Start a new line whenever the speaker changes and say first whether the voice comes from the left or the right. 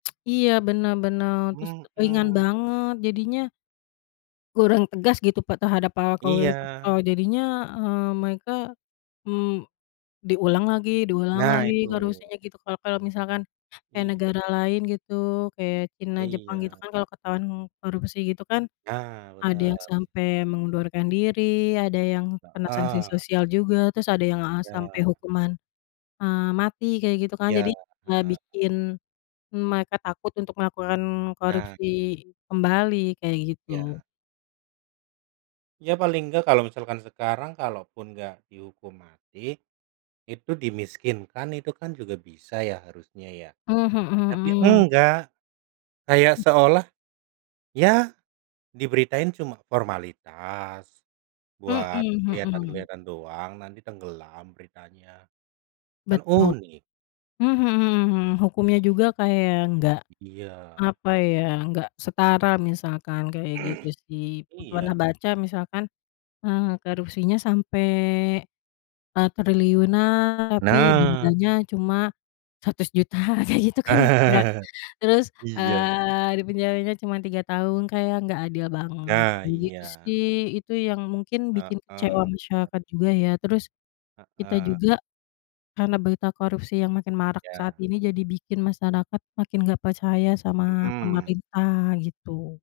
left: Iya, bener bener, terus ringan
right: Mhm.
left: banget, jadinya kurang tegas gitu, Pak, terhadap para koruptor.
right: Iya.
left: Jadinya, eee, mereka, mmm, diulang lagi diulang
right: Nah
left: lagi,
right: itu.
left: gak harusnya gitu kalau kalau misalkan kayak
right: Iya.
left: negara lain gitu kayak China, Jepang, gitu
right: Iya.
left: kan kalau ketahuan korupsi gitu kan,
right: Nah,
left: ada
right: bener.
left: yang sampai mengundurkan diri, ada yang kena sanksi
right: Heeh.
left: sosial juga, terus ada yang, eee, sampai
right: Iya.
left: hukuman, eee, mati kayak gitu kan. Jadi
right: Iya,
left: nggak
right: heeh.
left: bikin mereka takut untuk melakukan
right: Nah.
left: korupsi kembali, kayak gitu.
right: Iya. Ya paling enggak kalau misalkan sekarang kalaupun nggak dihukum mati, itu dimiskinkan itu kan juga bisa ya harusnya ya.
left: Mmm, mhm
right: Tapi
left: mhm.
right: enggak, kayak
left: Hmm.
right: seolah ya diberitain cuma formalitas,
left: Mhm
right: buat
left: mhm.
right: kelihatan-kelihatan doang nanti tenggelam beritanya, kan
left: Betul,
right: unik.
left: mhm mhm. Hukumnya juga kayak enggak,
right: I iya.
left: apa ya, enggak setara misalkan, kayak gitu sih. Pernah
right: Iya.
left: baca misalkan, eee, korupsinya sampai, eee, triliunan tapi
right: Nah.
left: jumlahnya cuma Rp100.000.000 aja gitu kan, enggak terus,
right: Iya.
left: eee, dipenjaranya cuma 3 tahun, kayak enggak adil banget
right: Nah,
left: gitu
right: iya.
left: sih. Itu yang mungkin bikin kecewa
right: Heeh.
left: masyarakat juga ya, terus kita
right: Heeh.
left: juga karena berita korupsi yang makin marak saat
right: Iya.
left: ini jadi bikin masyarakat makin gak percaya sama
right: Mhm.
left: pemerintah gitu.